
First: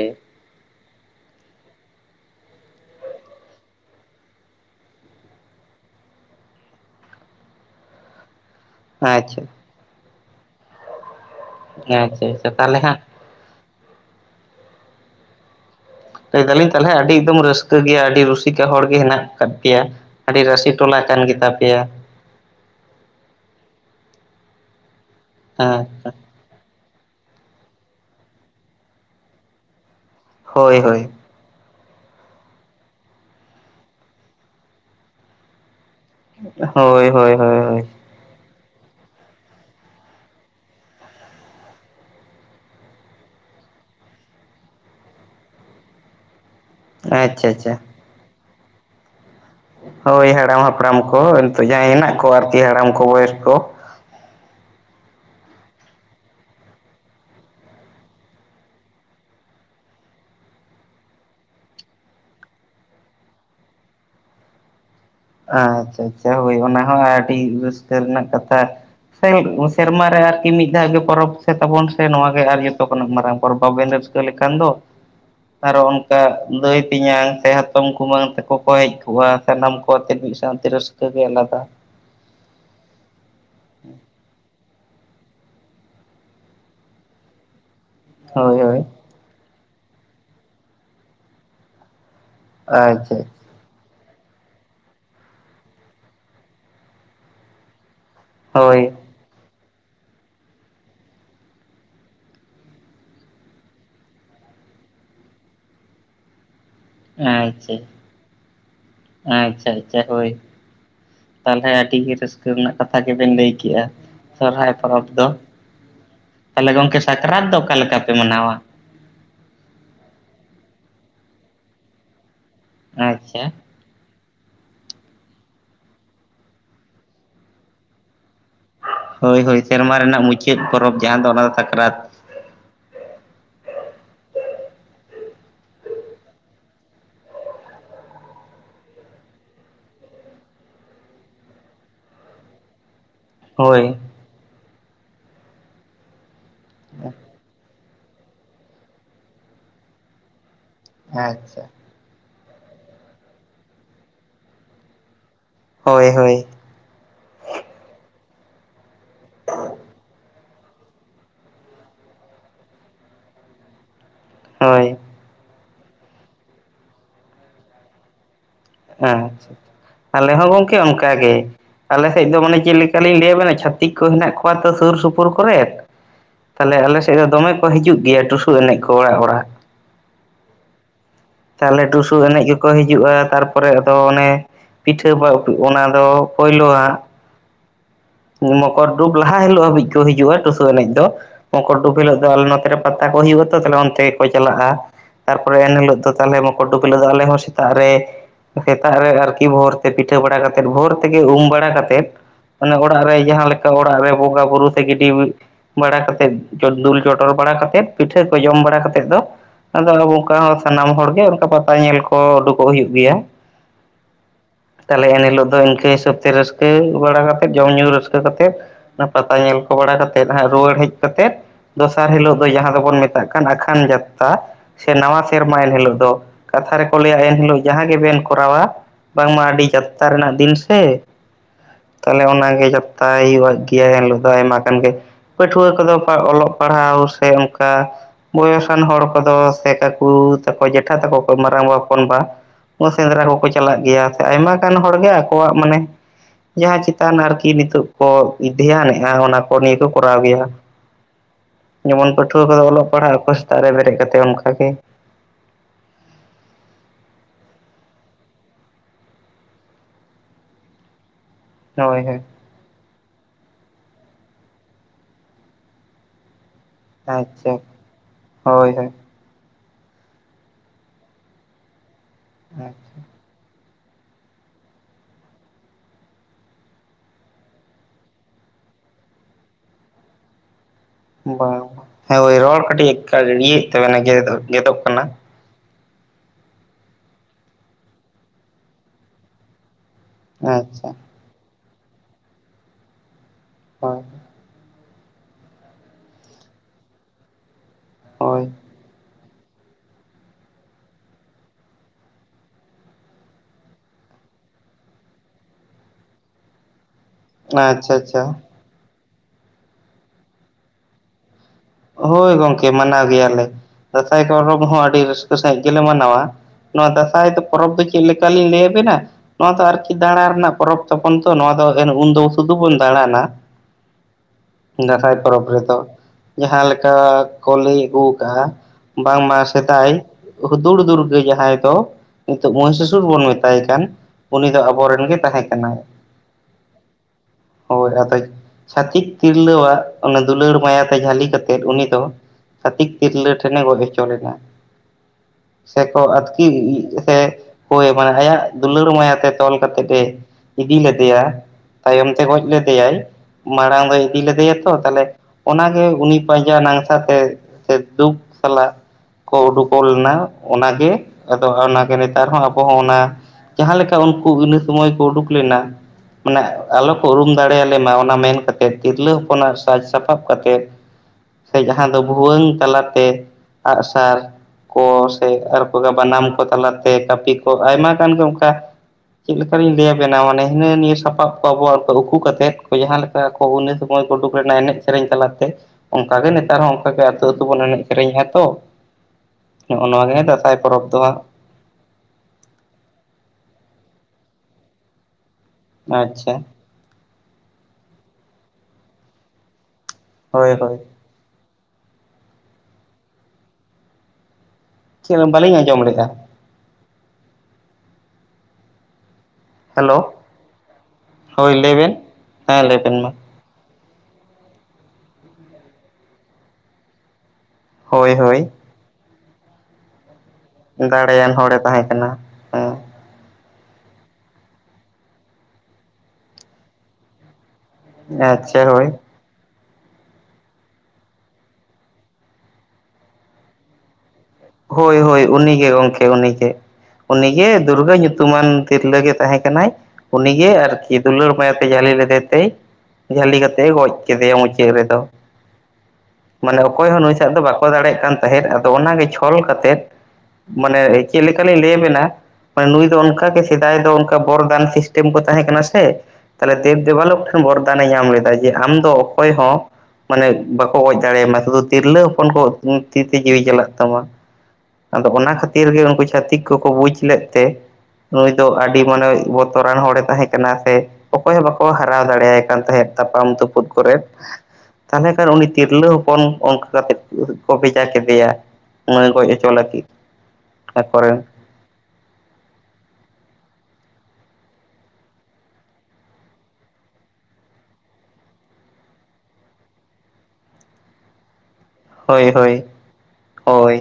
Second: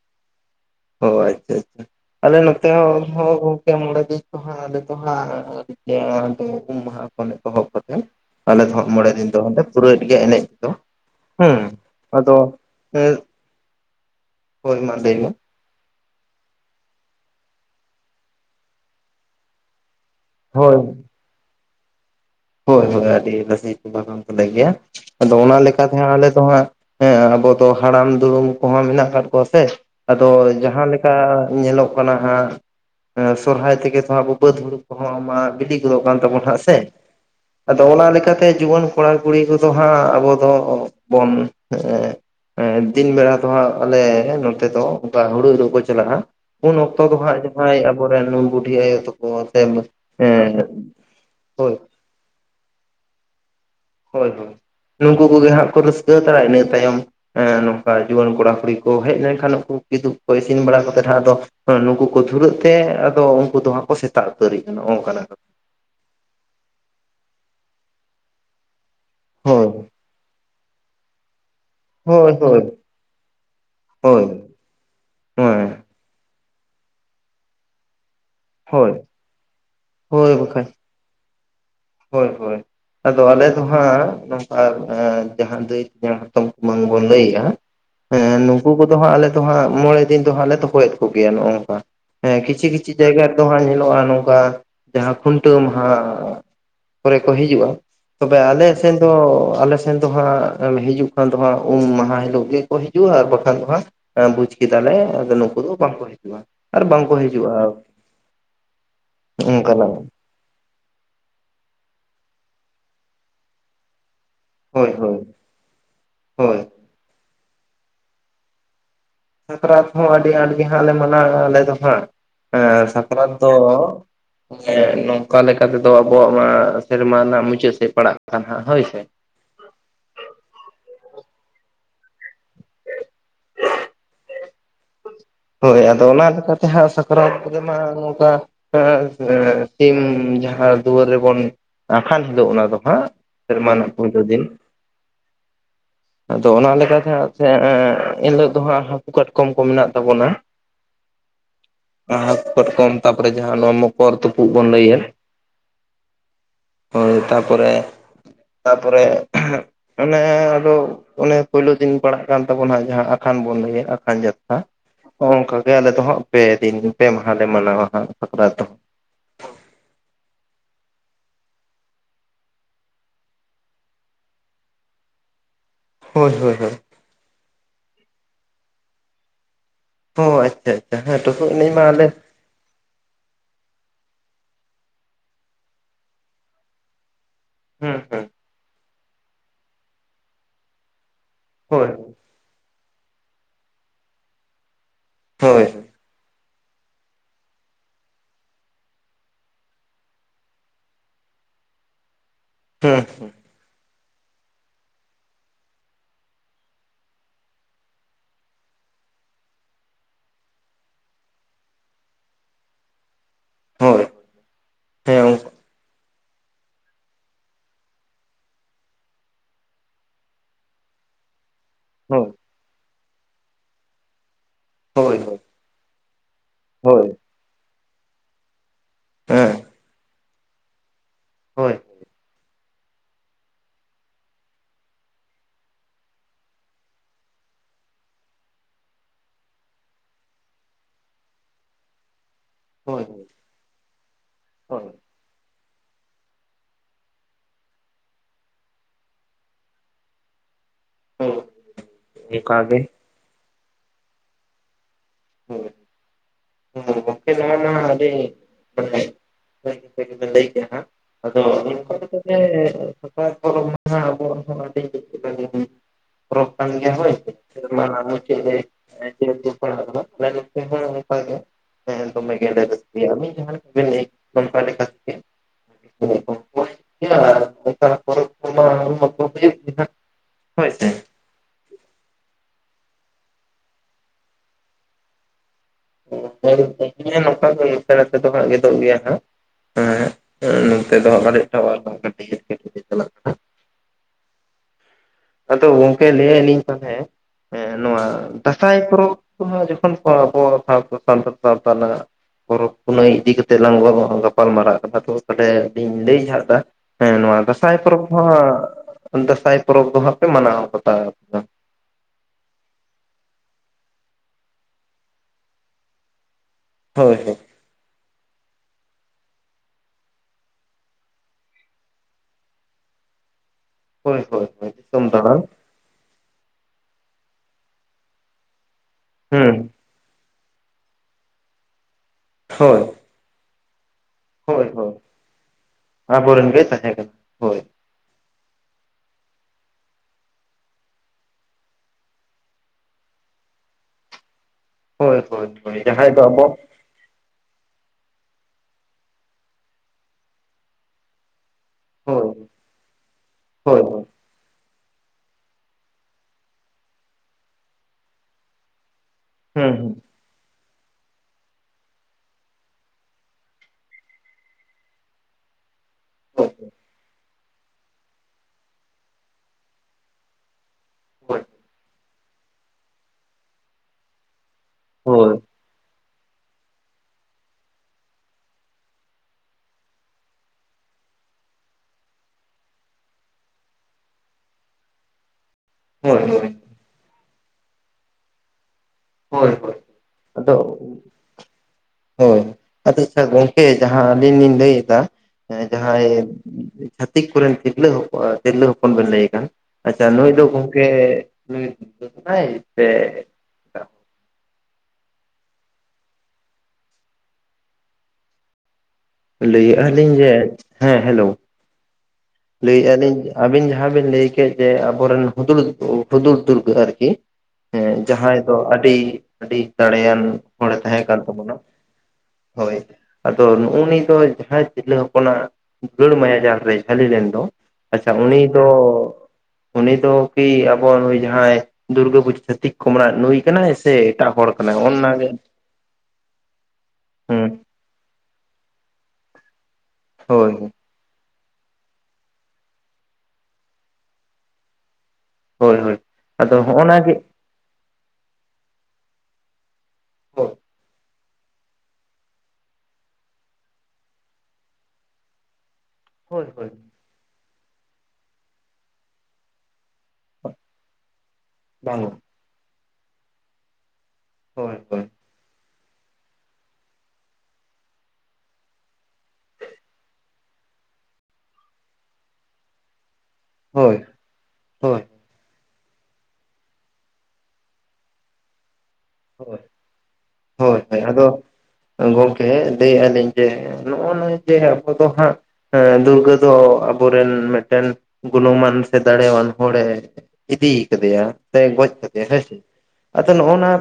ᱚ ᱟᱪᱪᱷᱟ ᱟᱪᱪᱷᱟ ᱟᱞᱮ ᱱᱚᱛᱮ ᱦᱚᱸ ᱜᱚᱝᱠᱮ ᱢᱚᱬᱮ ᱫᱤᱱ ᱫᱚ ᱦᱟᱸᱜ ᱟᱞᱮ ᱫᱚ ᱦᱟᱸᱜ [unintelligible] ᱩᱢ ᱢᱟᱦᱟ ᱠᱷᱚᱱ ᱮᱚᱦᱚᱵ ᱠᱟ ᱠᱟᱛᱮᱫ ᱟᱞᱮ ᱫᱚ ᱢᱚᱬᱮ ᱫᱤᱱ ᱫᱚ ᱟᱪᱪᱷᱟ ᱦᱟᱜ ᱯᱮ ᱯᱩᱨᱟᱹᱭᱮᱫ ᱜᱮᱭᱟ ᱮᱱᱮᱡ ᱫᱚ ᱦᱮᱸ ᱟᱪᱪᱷᱟ ᱟᱫᱚ ᱟᱪᱪᱷᱟ ᱛᱟᱦᱚᱞᱮ ᱦᱟᱸᱜ ᱦᱳᱭ ᱢᱟ ᱞᱟᱹᱭ ᱵᱤᱱ ᱞᱟᱹᱭ ᱫᱟᱞᱤᱧ ᱛᱟᱦᱚᱞᱮ ᱟᱹᱰᱤ ᱮᱠᱫᱚᱢ ᱨᱟᱹᱥᱠᱟᱹ ᱜᱮᱭᱟ ᱟᱹᱰᱤ ᱨᱩᱥᱤᱠᱟ ᱦᱚᱲ ᱜᱮ ᱦᱮᱱᱟᱜ ᱟᱠᱟᱫ ᱯᱮᱭᱟ ᱟᱹᱰᱤ ᱨᱟᱥᱤ ᱦᱳᱭ ᱴᱚᱞᱟ ᱠᱟᱱ ᱜᱮ ᱛᱟᱯᱮᱭᱟ ᱦᱳᱭ ᱦᱳᱭ ᱟᱹᱰᱤ ᱨᱟᱥᱤ ᱴᱚᱞᱟ ᱠᱟᱱ ᱛᱟᱞᱮ ᱜᱮᱭᱟ ᱟᱫᱚ ᱚᱱᱟ ᱞᱮᱠᱟ ᱛᱮ ᱟᱪᱪᱷᱟ ᱦᱟᱸᱜ ᱟᱞᱮ ᱫᱚ ᱦᱟᱸᱜ ᱦᱮᱸ ᱟᱵᱚ ᱫᱚ ᱦᱟᱲᱟᱢ ᱫᱩᱲᱩᱢ ᱠᱚᱦᱚᱸ ᱢᱮᱱᱟᱜ ᱟᱠᱟᱫ ᱠᱚᱣᱟ ᱥᱮ ᱟᱫᱚ ᱦᱳᱭ ᱡᱟᱦᱟᱸ ᱦᱳᱭ ᱞᱮᱠᱟ ᱧᱮᱞᱚᱜ ᱚᱱᱟᱦᱟᱜ ᱥᱚᱨᱦᱟᱭ ᱛᱮᱜᱮ ᱛᱚ ᱟᱵᱚ ᱵᱟᱹᱫ ᱦᱩᱲᱩ ᱠᱚᱦᱚᱸ ᱵᱤᱞᱤ [unintelligible] ᱠᱟᱱ ᱛᱟᱵᱚ ᱦᱟᱜ ᱥᱮ ᱦᱳᱭ ᱦᱳᱭ ᱦᱳᱭ ᱟᱫᱚ ᱚᱱᱟ ᱞᱮᱠᱟᱛᱮ ᱡᱩᱣᱟᱹᱱ ᱠᱚᱲᱟᱼ ᱠᱩᱲᱤ ᱠᱚᱫᱚ ᱦᱟᱸᱜ ᱟᱵᱚ ᱫᱚ ᱵᱚᱱ ᱮᱸ ᱮᱸ ᱫᱤᱱ ᱵᱮᱲᱟ ᱫᱚ ᱦᱟᱸᱜ ᱟᱞᱮ ᱱᱚᱛᱮ ᱫᱚ ᱚᱱᱠᱟ ᱦᱩᱲᱩ ᱤᱨᱚᱜ ᱠᱚ ᱪᱟᱞᱟᱜᱼᱟ᱾ ᱩᱱ ᱚᱠᱛᱚ ᱫᱚ ᱦᱟᱸᱜ ᱟᱪᱪᱷᱟ ᱟᱪᱪᱷᱟ ᱡᱟᱦᱟᱸᱭ ᱟᱵᱚ ᱨᱮᱱ ᱱᱩᱱ ᱵᱩᱰᱷᱤ ᱟᱭᱳ ᱛᱟᱠᱚ ᱥᱮ ᱦᱳᱭ ᱦᱟᱲᱟᱢ ᱦᱟᱯᱲᱟᱢ ᱠᱚ ᱱᱤᱛᱚᱜ ᱦᱳᱭ ᱡᱟᱦᱟᱸᱭ ᱦᱮᱱᱟᱜ ᱠᱚᱣᱟ ᱟᱨᱠᱤ ᱦᱟᱲᱟᱢ ᱠᱚ ᱵᱚᱭᱮᱥ ᱠᱚ ᱦᱳᱭ ᱦᱳᱭ ᱱᱩᱠᱩ ᱠᱚᱜᱮ ᱦᱟᱸᱜ ᱠᱚ ᱨᱟᱹᱥᱠᱟᱹ ᱦᱟᱛᱚᱨᱟ ᱤᱱᱟᱹ ᱛᱟᱭᱚᱢ ᱟᱸ ᱱᱚᱝᱠᱟ ᱡᱩᱣᱟᱹᱱ ᱠᱚᱲᱟ ᱠᱩᱲᱤ ᱠᱚ ᱦᱮᱡ ᱞᱮᱱᱠᱷᱟᱱ ᱩᱱᱠᱩ ᱠᱤᱫᱩᱵ ᱠᱚ ᱤᱥᱤᱱ ᱵᱟᱲᱟ ᱠᱟᱛᱮ ᱦᱟᱜ ᱟᱫᱚ ᱱᱩᱠᱩ ᱠᱚ ᱫᱷᱩᱨᱟᱹᱜ ᱛᱮ ᱟᱫᱚ ᱩᱱᱠᱩ ᱫᱚ ᱦᱟᱸᱜ ᱠᱚ ᱥᱮᱛᱟᱜ ᱩᱛᱟᱹᱨᱤ ᱠᱟᱱᱟ ᱚᱱᱠᱟᱱᱟᱜ ᱠᱟᱱᱟ᱾ ᱟᱪᱪᱷᱟ ᱟᱪᱷᱟ ᱦᱳᱭ ᱚᱱᱟ ᱦᱚᱸ ᱟᱹᱰᱤ ᱨᱟᱹᱥᱠᱟᱹ ᱨᱮᱱᱟᱜ ᱠᱟᱛᱷᱟ ᱥᱮ ᱦᱳᱭ ᱥᱮᱨᱢᱟ ᱨᱮ ᱟᱨᱠᱤ ᱢᱤᱫ ᱫᱷᱟᱣ ᱜᱮ ᱯᱚᱨᱚᱵᱽ ᱛᱟᱵᱚᱱ ᱥᱮ ᱱᱚᱣᱟ ᱦᱳᱭ ᱜᱮ ᱟᱨ ᱦᱳᱭ ᱡᱚᱛᱚ ᱠᱷᱚᱱᱟᱜ ᱢᱟᱨᱟᱝ ᱯᱚᱨᱚᱵᱽ ᱵᱟᱵᱮᱱ ᱨᱟᱹᱥᱠᱟᱹ ᱦᱳᱭ ᱞᱮᱠᱷᱟᱱ ᱫᱚ ᱟᱨᱚ ᱚᱱᱠᱟ ᱫᱟᱹᱭ ᱛᱮᱧᱟᱝ ᱥᱮ ᱦᱟᱛᱚᱢ ᱠᱩᱢᱟᱹᱝ ᱛᱮᱟᱠᱚ ᱠᱚ ᱦᱮᱡ ᱦᱳᱭ ᱠᱚᱜᱼᱟ ᱥᱟᱱᱟᱢ ᱠᱚ ᱟᱛᱮ ᱦᱳᱭ ᱢᱤᱫ ᱵᱟᱠᱷᱟᱡ ᱥᱟᱶᱛᱮ ᱨᱟᱹᱥᱠᱟ ᱨᱟᱥᱠᱟᱹ ᱜᱮ ᱟᱞᱟᱫᱟ ᱦᱳᱭ ᱦᱳᱭ ᱟᱫᱚ ᱟᱞᱮ ᱫᱚ ᱦᱟᱸᱜ ᱱᱚᱝᱠᱟ ᱡᱟᱦᱟᱸ ᱫᱟᱹᱭ ᱛᱤᱧᱤᱝ ᱦᱟᱛᱚᱢ ᱠᱩᱢᱟᱹᱝ ᱵᱚᱱ ᱞᱟᱹᱭᱮᱫᱼᱟ ᱦᱮᱸ ᱦᱳᱭ ᱱᱩᱠᱩ ᱦᱳᱭ ᱠᱚᱫᱚ ᱦᱟᱸᱜ ᱟᱞᱮ ᱫᱚ ᱦᱟᱸᱜ ᱢᱚᱬᱮ ᱫᱤᱱ ᱫᱚ ᱦᱟᱸᱜ ᱞᱮ ᱛᱚᱯᱚᱭᱮᱫ ᱠᱚᱜᱮᱭᱟ ᱚᱱᱮ ᱚᱱᱠᱟ ᱦᱮᱸ ᱠᱤᱪᱷᱩ ᱠᱤᱪᱷᱩ ᱟᱪᱪᱷᱟ ᱡᱟᱭᱜᱟ ᱨᱮᱫᱚ ᱦᱟᱸᱜ ᱧᱮᱞᱚᱜᱼᱟ ᱱᱚᱝᱠᱟ ᱡᱟᱦᱟᱸ ᱠᱷᱩᱱᱴᱟᱹᱣ ᱢᱟᱦᱟ ᱠᱚᱨᱮ ᱠᱚ ᱦᱤᱡᱩᱜᱼᱟ ᱛᱚᱵᱮ ᱟᱞᱮ ᱦᱳᱭ ᱥᱮᱱ ᱫᱚ ᱟᱞᱮ ᱥᱮᱱ ᱫᱚ ᱦᱟᱸᱜ ᱦᱤᱡᱩᱜ ᱠᱷᱟᱱ ᱫᱚ ᱦᱟᱸᱜ ᱩᱢ ᱢᱟᱦᱟ ᱦᱤᱞᱳᱜ ᱜᱮᱠᱚ ᱦᱤᱡᱩᱜᱼᱟ ᱟᱨ ᱵᱟᱠᱷᱟᱱ ᱫᱚ ᱦᱟᱸᱜ ᱵᱩᱡ ᱠᱮᱫᱟᱞᱮ ᱟᱫᱚ ᱱᱩᱠᱩ ᱫᱚ ᱵᱟᱝᱠᱚ ᱦᱤᱡᱩᱜᱼᱟ ᱟᱨ ᱵᱟᱝ ᱠᱚ ᱦᱤᱡᱩᱜᱼᱟ ᱟᱪᱪᱷᱟ ᱟᱪᱪᱷᱟ ᱚᱱᱠᱟᱱᱟᱜ ᱟᱪᱪᱷᱟ ᱦᱳᱭ ᱛᱟᱦᱚᱞᱮ ᱟᱹᱰᱤ ᱜᱮ ᱨᱟᱹᱥᱠᱟᱹ ᱨᱮᱱᱟᱜ ᱠᱟᱛᱷᱟ ᱜᱮᱵᱮᱱ ᱞᱟᱹᱭ ᱠᱮᱫᱼᱟ᱾ ᱥᱚᱦᱨᱟᱭ ᱦᱳᱭ ᱯᱚᱨᱚᱵᱽ ᱦᱳᱭ ᱫᱚ ᱦᱳᱭ ᱛᱟᱦᱚᱞᱮ ᱜᱚᱢᱠᱮ ᱥᱟᱠᱨᱟᱛ ᱫᱚ ᱚᱠᱟᱞ ᱞᱮᱠᱟ ᱯᱮ ᱢᱟᱱᱟᱣᱟ? ᱥᱟᱠᱨᱟᱛ ᱦᱚᱸ ᱟᱹᱰᱤ ᱟᱸᱴ ᱜᱮ ᱦᱟᱸᱜ ᱞᱮ ᱢᱟᱱᱟᱣᱟ ᱟᱞᱮ ᱫᱚ ᱦᱟᱸᱜ ᱾ ᱥᱟᱠᱨᱟᱛ ᱟᱪᱪᱷᱟ ᱫᱚ ᱦᱮᱸ ᱱᱚᱝᱠᱟ ᱞᱮᱠᱟ ᱛᱮᱫᱚ ᱟᱵᱚᱣᱟᱜ ᱢᱟ ᱥᱮᱨᱢᱟ ᱨᱮᱱᱟᱜ ᱢᱩᱪᱟᱹᱫ ᱥᱮᱫ ᱯᱟᱲᱟᱜ ᱠᱟᱱᱟ ᱦᱟᱜ ᱦᱳᱭ ᱥᱮ ᱾ ᱦᱳᱭ ᱦᱳᱭ ᱥᱮᱨᱢᱟ ᱨᱮᱱᱟᱜ ᱢᱩᱪᱟᱹᱫ ᱯᱚᱨᱚᱵᱽ, ᱡᱟᱦᱟᱸ ᱫᱚ ᱚᱱᱟ ᱫᱚ ᱥᱟᱠᱨᱟᱛ ᱾ ᱦᱳᱭ ᱟᱫᱚ ᱚᱱᱟ ᱞᱮᱠᱟᱛᱮ ᱦᱟᱸᱜ ᱥᱟᱠᱨᱟᱛ ᱨᱮ ᱢᱟ ᱱᱚᱝᱠᱟ ᱟᱸ ᱥᱤᱢ ᱡᱟᱦᱟᱸ ᱫᱩᱣᱟᱹᱨ ᱨᱮᱵᱚᱱ ᱟᱠᱟᱱ ᱦᱤᱞᱳᱜ ᱚᱱᱟ ᱫᱚ ᱦᱟᱸᱜ, ᱥᱮᱨᱢᱟ ᱦᱳᱭ ᱨᱮᱱᱟᱜ ᱯᱳᱭᱨᱟᱹ ᱫᱤᱱ, ᱟᱫᱚ ᱚᱱᱟᱞᱮ ᱞᱮᱠᱟᱛᱮ ᱦᱟᱸᱜ ᱮᱱᱦᱤᱞᱟᱹᱜᱜ ᱫᱚ ᱦᱟᱸᱜ ᱦᱟᱹᱠᱩ ᱠᱟᱴᱠᱚᱢ ᱠᱚ ᱢᱮᱱᱟᱜ ᱛᱟᱵᱚᱱᱟ ᱾ ᱟᱪᱪᱷᱟ, ᱟᱦᱟ ᱠᱟᱴᱠᱚᱢ ᱛᱟᱯᱚᱨᱮ ᱡᱟᱦᱟᱸ ᱱᱚᱣᱟ ᱢᱚᱠᱚᱨ ᱛᱩᱯᱩᱜ ᱵᱚᱱ ᱞᱟᱹᱭᱮᱫ ᱦᱳᱭ ᱦᱳᱭ, ᱦᱳᱭ ᱛᱟᱨᱯᱚᱨᱮ ᱛᱟᱯᱚᱨᱮ ᱚᱱᱮ ᱟᱫᱚ ᱚᱱᱮ ᱯᱳᱭᱞᱳ ᱫᱤᱱ ᱯᱟᱲᱟᱜ ᱠᱟᱱ ᱛᱟᱵᱚᱱᱟ ᱦᱟᱜ ᱡᱟᱦᱟᱸ ᱟᱠᱷᱟᱱ ᱵᱚᱱ ᱞᱟᱹᱭᱟ, ᱟᱠᱷᱟᱱ ᱡᱟᱛ ᱦᱳᱭ ᱦᱚᱸᱜ ᱚᱱᱠᱟ ᱜᱮ ᱟᱞᱮ ᱫᱚ ᱦᱟᱸᱜ ᱯᱮ ᱫᱤᱱ ᱯᱮ ᱢᱟᱦᱟ ᱞᱮ ᱢᱟᱱᱟᱣᱟ ᱦᱟᱸᱜ, ᱥᱟᱠᱨᱟᱛ ᱫᱚ ᱾ ᱦᱮᱸ ᱟᱞᱮ ᱦᱚᱸ ᱜᱚᱝᱠᱮ ᱚᱱᱠᱟ ᱜᱮ ᱟᱞᱮᱥᱮᱫ ᱫᱚ ᱢᱟᱱᱮ ᱪᱮᱫ ᱞᱮᱠᱟ ᱞᱤᱧ ᱞᱟᱹᱭᱟᱵᱮᱱᱟ ᱪᱷᱟᱹᱛᱤᱠ ᱠᱚ ᱦᱮᱱᱟᱜ ᱠᱚᱣᱟ ᱛᱚ ᱥᱩᱨ ᱥᱩᱯᱩᱨ ᱠᱚᱨᱮ ᱦᱳᱭ ᱦᱳᱭ ᱦᱳᱭ ᱛᱟᱞᱞᱮ ᱟᱞᱮ ᱥᱮᱫ ᱫᱚ ᱫᱚᱢᱮ ᱠᱚ ᱦᱤᱡᱩᱜ ᱜᱮᱭᱟ ᱴᱩᱥᱩ ᱮᱱᱮᱡ ᱠᱚ ᱚᱲᱟᱜ ᱚᱲᱟᱜ᱾ ᱳ ᱟᱪᱪᱷᱟ ᱟᱪᱪᱷᱟ ᱡᱟᱦᱟᱸ ᱢᱩᱥᱩ ᱛᱟᱦᱚᱞᱮ ᱴᱩᱥᱩ ᱮᱱᱮᱡ ᱜᱮ ᱠᱚ ᱦᱤᱡᱩᱜᱼᱟ ᱛᱟᱨᱯᱚᱨᱮ ᱟᱫᱚ ᱚᱱᱮ ᱯᱤᱴᱷᱟᱹ ᱵᱟ ᱚᱱᱟ ᱫᱚ ᱯᱳᱭᱞᱳ ᱦᱟᱸᱜ ᱦᱩᱸ ᱦᱩᱸ ᱢᱚᱠᱚᱨ ᱰᱩᱵ ᱞᱟᱦᱟ ᱦᱤᱞᱳᱜ ᱦᱟᱹᱵᱤᱡ ᱠᱚ ᱦᱤᱡᱩᱜᱼᱟ ᱴᱩᱥᱩ ᱮᱱᱮᱡ ᱫᱚ ᱢᱚᱠᱚᱨ ᱦᱳᱭ ᱰᱩᱵ ᱦᱤᱞᱳᱜ ᱫᱚ ᱟᱞᱮ ᱱᱚᱛᱮᱨᱮ ᱯᱟᱛᱟ ᱠᱚ ᱦᱩᱭᱩᱜ ᱟ ᱛᱚ ᱚᱱᱛᱮ ᱜᱮᱠᱚ ᱪᱟᱞᱟᱜᱼᱟ ᱛᱟᱨᱯᱚᱨᱮ ᱦᱳᱭ ᱮᱱᱦᱤᱞᱳᱜ ᱫᱚ ᱛᱟᱦᱚᱞᱮ ᱰᱩᱵ ᱦᱤᱞᱳ ᱫᱚ ᱟᱞᱮᱦᱚ ᱥᱮᱛᱟᱜᱨᱮ ᱥᱮᱛᱟᱜ ᱨᱮ ᱟᱨᱠᱤ ᱵᱷᱳᱨ ᱛᱮ ᱯᱤᱴᱷᱟᱹ ᱵᱟᱲᱟ ᱠᱟᱛᱮᱮᱫ ᱵᱷᱳᱨ ᱛᱮᱜᱮ ᱩᱢ ᱵᱟᱲᱟ ᱠᱟᱛᱮᱫ ᱦᱩᱸ ᱥᱮᱛᱟᱜ ᱨᱮ ᱦᱩᱸ ᱡᱟᱦᱟᱸ ᱞᱮᱠᱟ ᱚᱲᱟᱜ ᱨᱮ ᱵᱚᱸᱜᱟ ᱵᱩᱨᱩ ᱥᱮ ᱜᱤᱰᱤ ᱵᱟᱲᱟ ᱠᱟᱛᱮᱫ ᱫᱩᱞ ᱪᱚᱴᱚᱨ ᱵᱟᱲᱟ ᱠᱟᱛᱮᱫ ᱯᱤᱴᱷᱟᱹ ᱠᱚ ᱡᱚᱢ ᱵᱟᱲᱟ ᱠᱟᱛᱮᱫ ᱫᱚ ᱟᱫᱚ ᱟᱚ ᱚᱱᱠᱟ ᱦᱚᱸ ᱥᱟᱱᱟᱢ ᱦᱚᱲᱜᱮ ᱚᱱᱠᱟ ᱯᱟᱛᱟ ᱧᱮᱞ ᱠᱚ ᱩᱰᱩᱠᱚᱜ ᱦᱩᱭᱩᱜ ᱜᱮᱭᱟ᱾ ᱦᱳᱭ ᱛᱟᱦᱞᱮ ᱦᱮᱸ ᱮᱱᱦᱤᱞᱳᱜ ᱫᱚ ᱤᱱᱠᱟᱹ ᱦᱤᱥᱟᱹᱵ ᱛᱮ ᱨᱟᱹᱥᱠᱟᱹ ᱵᱟᱲᱟ ᱠᱟᱛᱮᱮᱫ ᱡᱚᱢᱼ ᱧᱩ ᱨᱟᱹᱥᱠᱟᱹ ᱠᱟᱛᱮᱫ ᱯᱟᱛᱟ ᱧᱮᱞ ᱠᱚ ᱵᱟᱲᱟ ᱠᱟᱛᱮᱫ ᱦᱟᱸᱜ ᱨᱩᱣᱟᱹᱲ ᱦᱮᱡ ᱠᱟᱛᱮᱫ ᱫᱚᱥᱟᱨ ᱦᱳᱭ ᱦᱤᱞᱳᱜ ᱫᱚ ᱡᱟᱦᱟᱸ ᱫᱚᱵᱚᱱ ᱢᱮᱛᱟᱜ ᱠᱟᱱ ᱟᱠᱷᱟᱱ ᱡᱟᱛᱨᱟ ᱥᱮ ᱦᱳᱭ ᱱᱟᱣᱟ ᱦᱳᱭ ᱥᱮᱨᱢᱟ ᱮᱱ ᱦᱤᱞᱳᱜ ᱫᱚ᱾ ᱠᱟᱛᱷᱟ ᱨᱮᱴᱚ ᱦᱳᱭ ᱞᱟᱹᱭᱟ ᱮᱱᱦᱤᱞᱳᱜ ᱡᱟᱦᱟᱸ ᱜᱮᱵᱮᱱ ᱠᱚᱨᱟᱣᱟ ᱦᱮᱸ ᱵᱟᱝᱢᱟ ᱟᱹᱰᱤ ᱡᱟᱛᱛᱟ ᱨᱮᱱᱟᱜ ᱫᱤᱱ ᱥᱮ ᱦᱳᱭ ᱛᱟᱦᱚᱞᱮ ᱚᱱᱟ ᱚᱱᱟᱜᱮ ᱡᱟᱛᱛᱟᱭ ᱦᱩᱭᱩᱜ ᱜᱮᱭᱟ ᱮᱱ ᱦᱤᱞᱳᱜ ᱫᱚ ᱟᱭᱢᱟ ᱜᱟᱱ ᱜᱮ᱾ ᱯᱟᱹᱴᱷᱩᱣᱟᱹ ᱠᱚᱫᱚ ᱚᱞᱚᱜ ᱯᱟᱲᱦᱟᱣ ᱥᱮ ᱚᱱᱠᱟ ᱵᱚᱭᱚᱥᱟᱱ ᱦᱚᱲ ᱠᱚᱫᱚ ᱥᱮ ᱠᱟᱠᱩ ᱛᱟᱠᱚ ᱡᱮᱴᱷᱟ ᱛᱟᱠᱚ ᱠᱚ ᱢᱟᱨᱟᱝ ᱵᱟ ᱦᱚᱯᱚᱱᱵᱟ ᱦᱳᱭ ᱥᱮᱸᱫᱽᱨᱟ ᱠᱚᱠᱚ ᱪᱟᱞᱟᱜ ᱜᱮᱭᱟ ᱥᱮ ᱟᱭᱢᱟ ᱜᱟᱱ ᱦᱳᱭ ᱦᱚᱲᱜᱮ ᱟᱠᱚᱣᱟᱜ ᱢᱟᱱᱮ ᱡᱟᱦᱟᱸ ᱪᱮᱛᱟᱱ ᱟᱨᱠᱤ ᱱᱤᱛᱚᱜ ᱠᱚ ᱫᱷᱮᱭᱟᱱᱮᱫᱼᱟ ᱚᱱᱟ ᱠᱚ ᱱᱤᱭᱟᱹ ᱠᱚ ᱠᱚᱨᱟᱣ ᱜᱮᱭᱟ᱾ ᱦᱳᱭ ᱡᱮᱢᱚᱱ ᱯᱟᱹᱴᱷᱩᱣᱟᱹ ᱚᱱᱠᱟ ᱠᱚᱫᱚ ᱜᱮ ᱚᱞᱚᱜ ᱯᱟᱲᱦᱟᱜ ᱟᱠᱚ ᱥᱮᱛᱟᱜ ᱨᱮ ᱵᱮᱨᱮᱫ ᱠᱟᱛᱮ ᱚᱱᱠᱟᱜ ᱜᱮ ᱦᱮᱸ ᱜᱚᱝᱠᱮ ᱱᱳᱭᱟᱢᱟ ᱟᱰᱤ [inaudible] ᱞᱟᱹᱭᱠᱮ-ᱟ ᱦᱟᱸ ᱟᱫᱚ ᱤᱱᱠᱟ ᱦᱳᱭ ᱦᱳᱭ ᱠᱟᱛᱮ [inaudible] ᱟᱵᱚ ᱦᱚᱸ ᱟᱹᱰᱤ ᱯᱚᱨᱚᱵᱽ ᱠᱟᱱ ᱜᱮᱭᱟ ᱦᱳᱭ ᱪᱮᱫ ᱟᱪᱪᱷᱟ ᱦᱳᱭ ᱦᱳᱭ ᱨᱮ ᱯᱟᱲᱟᱜ ᱚᱱᱟ ᱦᱚᱸ ᱚᱱᱠᱟ ᱜᱮᱸ [inaudible] ᱫᱚᱢᱮ [inaudible] ᱟᱪᱪᱷᱟ ᱜᱮᱭᱟ [inaudible] ᱱᱚᱝᱠᱟ ᱞᱮᱠᱟ ᱞᱮᱠᱟᱛᱮᱜᱮ [unintelligible] ᱟᱨ ᱚᱱᱠᱟ ᱯᱚᱨᱚᱵᱽ ᱠᱚᱢᱟ ᱦᱩᱭᱩᱜ ᱜᱮ ᱦᱳᱭ ᱥᱮ ᱵᱟᱝ ᱦᱮᱸ ᱦᱳᱭ ᱨᱚᱲ ᱠᱟᱹᱴᱤᱡ ᱤᱭᱟᱹᱮᱫ ᱛᱟᱵᱮᱱᱟ ᱜᱮᱫ ᱜᱮᱫᱚᱜ ᱠᱟᱱᱟ ᱱᱚᱝᱠᱟ ᱫᱚ ᱱᱚᱛᱮ ᱱᱟᱚᱛᱮ ᱫᱚ ᱦᱜ ᱜᱮᱫᱚᱜ ᱜᱮᱭᱟ ᱦᱜ ᱦᱮᱸ ᱦᱮᱸ ᱟᱪᱪᱷᱟ ᱱᱚᱛᱮ ᱫᱚ ᱦᱟᱸ ᱴᱟᱣᱭᱟᱨ [inaudible] ᱪᱟᱞᱟᱜ ᱟᱱᱟ ᱦᱳᱭ ᱟᱫᱚ ᱜᱚᱝᱠᱮ ᱞᱟᱹᱭᱟᱞᱤᱧ ᱛᱟᱦᱮᱸᱫ ᱱᱚᱣᱟ ᱦᱳᱭ ᱫᱟᱸᱥᱟᱭ ᱯᱚᱨᱚᱵᱽ ᱡᱚᱠᱷᱚᱱ ᱟᱵᱚᱣᱟᱜ ᱥᱟᱶᱛᱟ ᱥᱛᱟᱲ ᱥᱟᱶᱛᱟ ᱱᱟᱦᱟᱜ ᱯᱚᱨᱚᱵᱽ ᱯᱩᱱᱟᱹᱭ ᱤᱫᱤ ᱠᱟᱛᱮ ᱞᱟᱝ ᱜᱟᱯᱟᱞ ᱢᱟᱨᱟᱜ ᱠᱟᱱᱟ ᱛᱚ ᱛᱟᱦᱚᱞᱮ ᱞᱤᱧ ᱞᱟᱹᱭ ᱡᱷᱟᱜ ᱮᱫᱟ ᱦᱮᱸ ᱱᱚᱣᱟ ᱫᱟᱸᱥᱟᱭ ᱟᱪᱪᱷᱟ ᱯᱚᱨᱚᱵᱽ ᱟᱪᱪᱷᱟ ᱦᱚᱸ ᱫᱟᱸᱥᱟᱭ ᱯᱚᱨᱚᱵᱽ ᱫᱚᱦᱟᱸ ᱯᱮ ᱢᱟᱱᱟᱣ ᱠᱟᱫᱟ ᱦᱳᱭ ᱜᱚᱝᱠᱮ ᱢᱟᱱᱟᱣ ᱜᱮᱭᱟᱞᱮ ᱫᱟᱸᱥᱟᱭ ᱯᱚᱨᱚᱵᱽ ᱦᱚᱸ ᱟᱹᱰᱤ ᱨᱟᱹᱥᱠᱟᱹ ᱥᱟᱺᱦᱤᱡ ᱜᱮᱞᱮ ᱢᱟᱱᱟᱣᱟ᱾ ᱱᱚᱣᱟ ᱦᱳᱭ ᱫᱟᱸᱥᱟᱭ ᱦᱳᱭ ᱫᱚ ᱯᱚᱨᱚᱵᱽ ᱫᱚ ᱪᱮᱫ ᱞᱮᱠᱟ ᱞᱤᱧ ᱞᱟᱹᱭᱟᱵᱮᱱᱟ ᱱᱚᱣᱟ ᱫᱚ ᱟᱨᱠᱤ ᱫᱟᱬᱟ ᱨᱮᱱᱟᱜ ᱯᱚᱨᱚᱵᱽ ᱛᱟᱵᱚᱱ ᱛᱚ ᱱᱚᱣᱟ ᱫᱚ ᱩᱱᱫᱚ ᱥᱩᱫᱩ ᱵᱚᱱ ᱫᱟᱬᱟᱱᱟ᱾ ᱦᱳᱭ ᱦᱳᱭ ᱦᱳᱭ ᱫᱤᱥᱚᱢ ᱫᱟᱸᱥᱟᱭ ᱫᱟᱬᱟᱱ ᱯᱚᱨᱚᱵᱽ ᱨᱮ ᱫᱚ ᱡᱟᱦᱟᱸ ᱞᱮᱠᱟ ᱠᱚ ᱞᱟᱹᱭ ᱟᱹᱜᱩ ᱟᱠᱟᱜᱼᱟ ᱵᱟᱝᱢᱟ ᱦᱩᱸ ᱥᱮᱫᱟᱭ ᱩᱫᱩᱲ ᱫᱩᱨᱜᱟᱹ ᱡᱟᱦᱟᱸᱭ ᱫᱚ ᱱᱤᱛᱚᱜ ᱦᱳᱭ ᱢᱚᱦᱤᱥᱟᱥᱩᱨ ᱵᱚᱱ ᱢᱮᱛᱟᱭ ᱠᱟᱱ ᱾ ᱩᱱᱤ ᱫᱚ ᱦᱳᱭ ᱦᱳᱭ ᱟᱵᱚᱨᱮᱱ ᱜᱮ ᱛᱟᱦᱮᱸ ᱠᱟᱱᱟᱭ ᱾ ᱟᱵᱚᱨᱮᱱ ᱜᱮᱭ ᱛᱟᱦᱮᱸ ᱠᱟᱱᱟ ᱦᱳᱭ ᱟᱫᱚ ᱪᱷᱟᱛᱤᱠ ᱛᱤᱨᱞᱟᱹᱣᱟᱜ ᱚᱱᱟ ᱫᱩᱞᱟᱹᱲ ᱢᱟᱭᱟᱛᱮ ᱡᱷᱟᱹᱞᱤ ᱠᱟᱛᱮᱫ ᱩᱱᱤ ᱫᱚ ᱪᱷᱛᱷᱤᱠ ᱛᱤᱨᱞᱟᱹ ᱴᱷᱮᱱᱮ ᱜᱚᱡ ᱦᱚᱪᱚ ᱞᱮᱱᱟ᱾ ᱦᱳᱭ ᱦᱳᱭ ᱦᱳᱭ ᱥᱮ ᱠᱚ ᱡᱟᱦᱟᱸᱭ ᱫᱚ ᱟᱵᱚ ᱟᱛᱠᱤ ᱥᱮ ᱦᱳᱭ ᱢᱟᱭᱟ ᱟᱭᱟᱜ ᱫᱩᱞᱟᱹᱲ ᱢᱟᱭᱟᱛᱮ ᱛᱚᱞ ᱠᱟᱛᱮᱜ ᱮ ᱤᱫᱤ ᱞᱮᱫᱮᱭᱟ ᱾ ᱛᱟᱭᱚᱢ ᱛᱮ ᱦᱳᱭ ᱜᱚᱡ ᱞᱮᱫᱮᱭᱟᱭ ᱦᱳᱭ ᱦᱳᱭ ᱢᱟᱲᱟᱝ ᱫᱚᱭ ᱤᱫᱤ ᱞᱮᱫᱮᱭᱟ ᱛᱚ ᱛᱟᱦᱚᱞᱮ ᱚᱱᱟᱜᱮ ᱩᱱᱤ ᱵᱟᱡᱟᱣ ᱱᱟᱝᱥᱟᱛᱮ ᱥᱮ ᱫᱩᱠ ᱥᱟᱞᱟᱜ ᱠᱚ ᱩᱰᱩᱠ ᱦᱩᱸ ᱠᱚᱜ ᱦᱩᱸ ᱞᱮᱱᱟ ᱾ ᱚᱱᱟᱜᱮ ᱟᱫᱚ ᱚᱱᱟᱜᱮ ᱱᱮᱛᱟᱨ ᱦᱚᱸ ᱟᱵᱚ ᱦᱚᱸ ᱚᱱᱟ ᱡᱟᱦᱟᱸ ᱞᱮᱠᱟ ᱩᱱᱠᱩ ᱤᱱᱟᱹ ᱥᱚᱢᱚᱭ ᱠᱚ ᱩᱰᱩᱠ ᱞᱮᱱᱟ ᱾ ᱢᱟᱱᱮ ᱦᱳᱭ ᱟᱞᱚ ᱠᱚ ᱩᱨᱩᱢ ᱫᱟᱲᱮ ᱟᱞᱮ ᱢᱟ ᱚᱱᱟ ᱢᱮᱱ ᱠᱟᱛᱮᱫ ᱛᱤᱨᱞᱟᱹ ᱦᱚᱯᱚᱱᱟᱜ ᱥᱟᱡᱽ ᱥᱟᱯᱟᱵ ᱠᱟᱛᱮᱫ ᱦᱚᱭ ᱥᱮ ᱡᱟᱦᱟᱸ ᱫᱚ ᱵᱷᱩᱣᱟᱹᱝ ᱛᱟᱞᱟᱛᱮ ᱟᱜ-ᱥᱟᱨ ᱠᱚ ᱥᱮ ᱦᱳᱭ ᱟᱨ ᱵᱟᱱᱟᱢ ᱠᱚ ᱛᱟᱞᱟᱛᱮ ᱠᱟᱹᱯᱤ ᱠᱚ ᱟᱭᱢᱟ ᱜᱟᱱ ᱜᱮ ᱚᱱᱠᱟ ᱪᱮᱫ ᱞᱮᱠᱟᱞᱤᱧ ᱞᱟᱹᱭ ᱟᱵᱤᱱᱟ ᱢᱟᱱᱮ ᱦᱤᱱᱟᱹ ᱱᱤᱭᱟᱹ ᱥᱟᱯᱟᱵ ᱠᱚ ᱟᱵᱚᱣᱟᱜ ᱩᱠᱩ ᱠᱟᱛᱮᱫ ᱠᱚ ᱡᱟᱦᱟᱸ ᱞᱮᱠ [unintelligible] ᱤᱱᱟᱹ ᱥᱚᱢᱚᱭ ᱩᱰᱩᱠ ᱞᱮᱱᱟ ᱮᱱᱮᱡ ᱥᱮᱨᱮᱧ ᱛᱟᱞᱟᱛᱮ, ᱦᱳᱭ ᱚᱱᱠᱟᱜᱮ ᱱᱮᱛᱟᱨ ᱦᱚᱸ ᱚᱱᱠᱟᱜᱮ ᱟᱹᱛᱩ ᱟᱹᱛᱩ ᱵᱚᱱ ᱮᱱᱮᱡ ᱥᱮᱨᱮᱧ ᱮᱜ ᱛᱚ, ᱦᱳᱭ ᱱᱚᱜᱼᱚ ᱱᱚᱣᱟ ᱜᱮ ᱫᱟᱸᱥᱟᱭ ᱟᱫᱚ ᱯᱚᱨᱚᱵᱽ ᱫᱚ ᱦᱟᱸᱜ ᱦᱳᱭ [unintelligible] ᱜᱚᱝᱠᱮ ᱡᱟᱦᱟᱸ ᱟᱹᱞᱤᱧ ᱞᱤᱧ ᱞᱟᱹᱭ ᱮᱫᱟ ᱡᱟᱦᱟᱸᱭ, ᱟᱪᱪᱷᱟ ᱪᱷᱟᱹᱛᱤᱠ ᱠᱚᱨᱮᱱ ᱛᱤᱨᱞᱟᱹ ᱦᱚᱯᱚᱱ ᱛᱤᱨᱞᱟᱹ ᱦᱚᱯᱚᱱ ᱵᱮᱱ ᱞᱟᱹᱭᱮ ᱠᱟᱱ, ᱟᱪᱪᱷᱟ ᱱᱩᱭ ᱫᱚ ᱦᱳᱭ ᱦᱳᱭ ᱜᱚᱢᱠᱮ [unintelligible] ᱪᱮᱫ ᱵᱟᱹᱞᱤᱧ ᱟᱸᱡᱚᱢ ᱞᱮᱜᱼᱟ ᱾ ᱞᱟᱹᱭᱮᱜᱼᱟ ᱦᱮᱞᱳ ᱞᱤᱧ ᱡᱮ ᱦᱮᱸ ᱦᱮᱞᱳ ᱦᱳᱭ ᱞᱟᱹᱭ ᱵᱮᱱ ᱦᱮᱸ ᱞᱟᱹᱭ ᱞᱟᱹᱭᱮᱫᱼᱟ ᱵᱮᱱ ᱢᱟ ᱞᱤᱧ ᱟᱵᱤᱱ ᱡᱟᱦᱟᱸ ᱵᱤᱱ ᱞᱟᱹᱭ ᱠᱮᱫ ᱡᱮ ᱟᱵᱚᱨᱮᱱ ᱦᱩᱫᱩᱲ ᱦᱩᱫᱩᱲ ᱫᱩᱨᱜᱟᱹ ᱟᱨᱠᱤ ᱦᱮᱸ ᱦᱳᱭ ᱦᱳᱭ ᱡᱟᱦᱟᱸᱭ ᱫᱚ ᱟᱹᱰᱤ ᱟᱹᱰᱤ ᱫᱟᱲᱮᱭᱟᱱ ᱦᱚᱲ ᱮ ᱛᱟᱦᱮᱸ ᱠᱟᱱ ᱫᱟᱲᱮᱭᱟᱱ ᱛᱟᱵᱱᱟ ᱦᱚᱲᱮ ᱛᱟᱦᱮᱸ ᱠᱟᱱᱟ ᱦᱳᱭ ᱾ ᱟᱫᱚ ᱱᱩᱱᱩᱭ ᱫᱚ ᱡᱟᱦᱟᱸᱭ ᱛᱤᱨᱞᱟᱹ ᱦᱚᱯᱚᱱᱟᱜ ᱫᱩᱞᱟᱹᱲ ᱢᱟᱭᱟ ᱡᱟᱞᱨᱮ ᱡᱷᱟᱹᱞᱤ ᱞᱮᱱ ᱫᱚ ᱟᱪᱪᱷᱟ ᱦᱮᱸ ᱩᱱᱤ ᱫᱚ ᱦᱳᱭ ᱩᱱᱤ ᱫᱚ ᱠᱤ ᱟᱵᱚ ᱱᱩᱭ ᱡᱟᱦᱟᱸᱭ ᱫᱩᱨᱜᱟᱹ [unintelligible] ᱪᱷᱟᱛᱤᱠ [unintelligible] ᱱᱩᱭ ᱠᱟᱱᱟᱭ ᱥᱮ ᱮᱴᱟᱜ ᱦᱚᱲ ᱠᱟᱱᱟᱭ ᱦᱳᱭ ᱦᱳᱭ ᱚᱱᱟᱜᱮ ᱩᱱᱤᱜᱮ ᱜᱚᱢᱠᱮ ᱩᱱᱤᱜᱮ ᱦᱩᱸ ᱩᱱᱤᱜᱮ ᱫᱩᱨᱜᱟᱹ ᱧᱩᱛᱩᱢᱟᱱ ᱛᱤᱨᱞᱟᱹ ᱜᱮ ᱛᱟᱦᱮᱸ ᱠᱟᱱᱟᱭ ᱩᱱᱤᱜᱮ ᱦᱳᱭ ᱟᱨᱠᱤ, ᱫᱩᱞᱟᱹᱲ ᱢᱟᱭᱟᱛᱮ ᱡᱷᱟᱹᱞᱤ ᱞᱮᱫᱮ ᱛᱮ ᱡᱷᱟᱹᱞᱤ ᱠᱟᱛᱮ ᱮ ᱜᱚᱡ ᱠᱮᱫᱮᱭᱟ ᱢᱩᱪᱟᱹᱫᱽ ᱨᱮᱫᱚ ᱦᱳᱭ ᱦᱳᱭ ᱟᱫᱚ ᱢᱟᱱᱮ ᱚᱠᱚᱭ ᱦᱚᱜᱼᱱᱟ ᱦᱚᱸ ᱜᱮ ᱱᱩᱭ ᱥᱟᱜ ᱫᱚ ᱵᱟᱠᱚ ᱵᱟᱠᱳ ᱫᱟᱲᱮᱭᱟᱜ ᱠᱟᱱ ᱛᱟᱦᱮᱸᱫ ᱟᱫᱚ ᱚᱱᱟᱜᱮ ᱪᱷᱚᱞ ᱠᱟᱛᱮ ᱦᱳᱭ ᱢᱟᱱᱮ, ᱪᱮᱫ ᱞᱮᱠᱟ ᱞᱮ ᱞᱟᱹᱭ ᱟᱵᱮᱱᱟ ᱱᱩᱭ ᱫᱚ ᱚᱱᱠᱟᱜ ᱥᱮᱫᱟᱭ ᱫᱚ ᱚᱱᱠᱟ ᱵᱚᱨᱫᱟᱱ ᱥᱤᱥᱴᱮᱢ ᱠᱚ ᱛᱟᱦᱮᱸ ᱠᱟᱱᱟ ᱥᱮ ᱦᱳᱭ ᱛᱟᱦᱚᱞᱮ ᱦᱳᱭ ᱫᱮᱵ ᱫᱮᱵᱟᱞᱚᱠ ᱴᱷᱮᱱ ᱵᱚᱨᱫᱟᱱᱮ ᱧᱟᱢ ᱞᱮᱫᱟ ᱡᱮ ᱟᱢ ᱫᱚ ᱚᱠᱚᱭ ᱦᱚᱸ ᱢᱟᱱᱮ ᱵᱟᱠᱚ ᱚᱡᱽ ᱫᱟᱲᱮᱟᱭᱢᱟ ᱥᱩᱫᱷᱩ ᱛᱤᱨᱞᱟᱹ ᱵᱟᱝ ᱦᱚᱯᱚᱱ ᱠᱚ ᱛᱤ ᱛᱮ ᱡᱤᱣᱤ ᱪᱟᱞᱟᱜ ᱛᱟᱢᱟ ᱾ ᱦᱳᱭ ᱦᱳᱭ ᱟᱫᱚ ᱚᱱᱟ ᱠᱷᱟᱹᱛᱤᱨ ᱜᱮ ᱩᱱᱠᱩ ᱪᱷᱟᱹᱛᱤᱠ ᱠᱚᱠᱚ ᱵᱩᱡᱽ ᱞᱮᱫ ᱛᱮ ᱱᱩᱭ ᱫᱚ ᱟᱹᱰᱤ ᱢᱟᱱᱟᱣ ᱤᱡ ᱵᱚᱛᱚᱨᱟᱱ ᱦᱚᱲ ᱮ ᱛᱟᱦᱮᱸ ᱠᱟᱱᱟ ᱥᱮ, ᱚᱠᱚᱭ ᱦᱚᱸ ᱵᱟᱠᱚ ᱦᱟᱨᱟᱣ ᱫᱟᱲᱮᱭᱟᱭ ᱠᱟᱱ ᱛᱟᱦᱮᱸᱫ ᱛᱟᱯᱟᱢ ᱛᱩᱯᱩ ᱛᱩᱯᱩᱫ ᱠᱚᱨᱮ ᱦᱳᱭ ᱦᱳᱭ ᱛᱟᱦᱚᱞᱮ ᱠᱷᱟᱱ ᱩᱱᱤ ᱛᱤᱨᱞᱟᱹ ᱦᱚᱯᱚᱱ ᱚᱱᱠᱟ ᱠᱟᱛᱮᱫ ᱠᱚ ᱵᱷᱮᱡᱟ ᱠᱮᱫᱮᱭᱟ ᱾ [inaudible] ᱦᱳᱭ ᱦᱳᱭ ᱠᱚᱨᱮᱱ ᱟᱫᱚ, ᱜᱚᱝᱠᱮ ᱞᱟᱹᱭᱮᱜᱼᱟ ᱞᱤᱧ ᱡᱮ ᱱᱚᱜᱼᱚᱭ ᱡᱮ ᱟᱵᱚ ᱫᱚ ᱦᱟᱸᱜ ᱦᱮᱸ ᱫᱩᱨᱜᱟᱹ ᱫᱚ ᱟᱵᱚᱨᱮᱱ ᱢᱤᱫᱴᱮᱱ ᱜᱩᱱᱚᱢᱟᱱ ᱥᱮ ᱫᱟᱲᱮᱣᱟᱱ ᱦᱚᱲ ᱮ ᱤᱫᱤ ᱠᱟᱫᱮᱭᱟ ᱥᱮ ᱜᱚᱡᱽ ᱦᱳᱭ ᱠᱟᱫᱮᱭᱟ ᱦᱳᱭ ᱦᱮᱸᱥᱮ ᱟᱫᱚ ᱱᱚᱜᱼᱚ ᱱᱟ ᱦᱳᱭ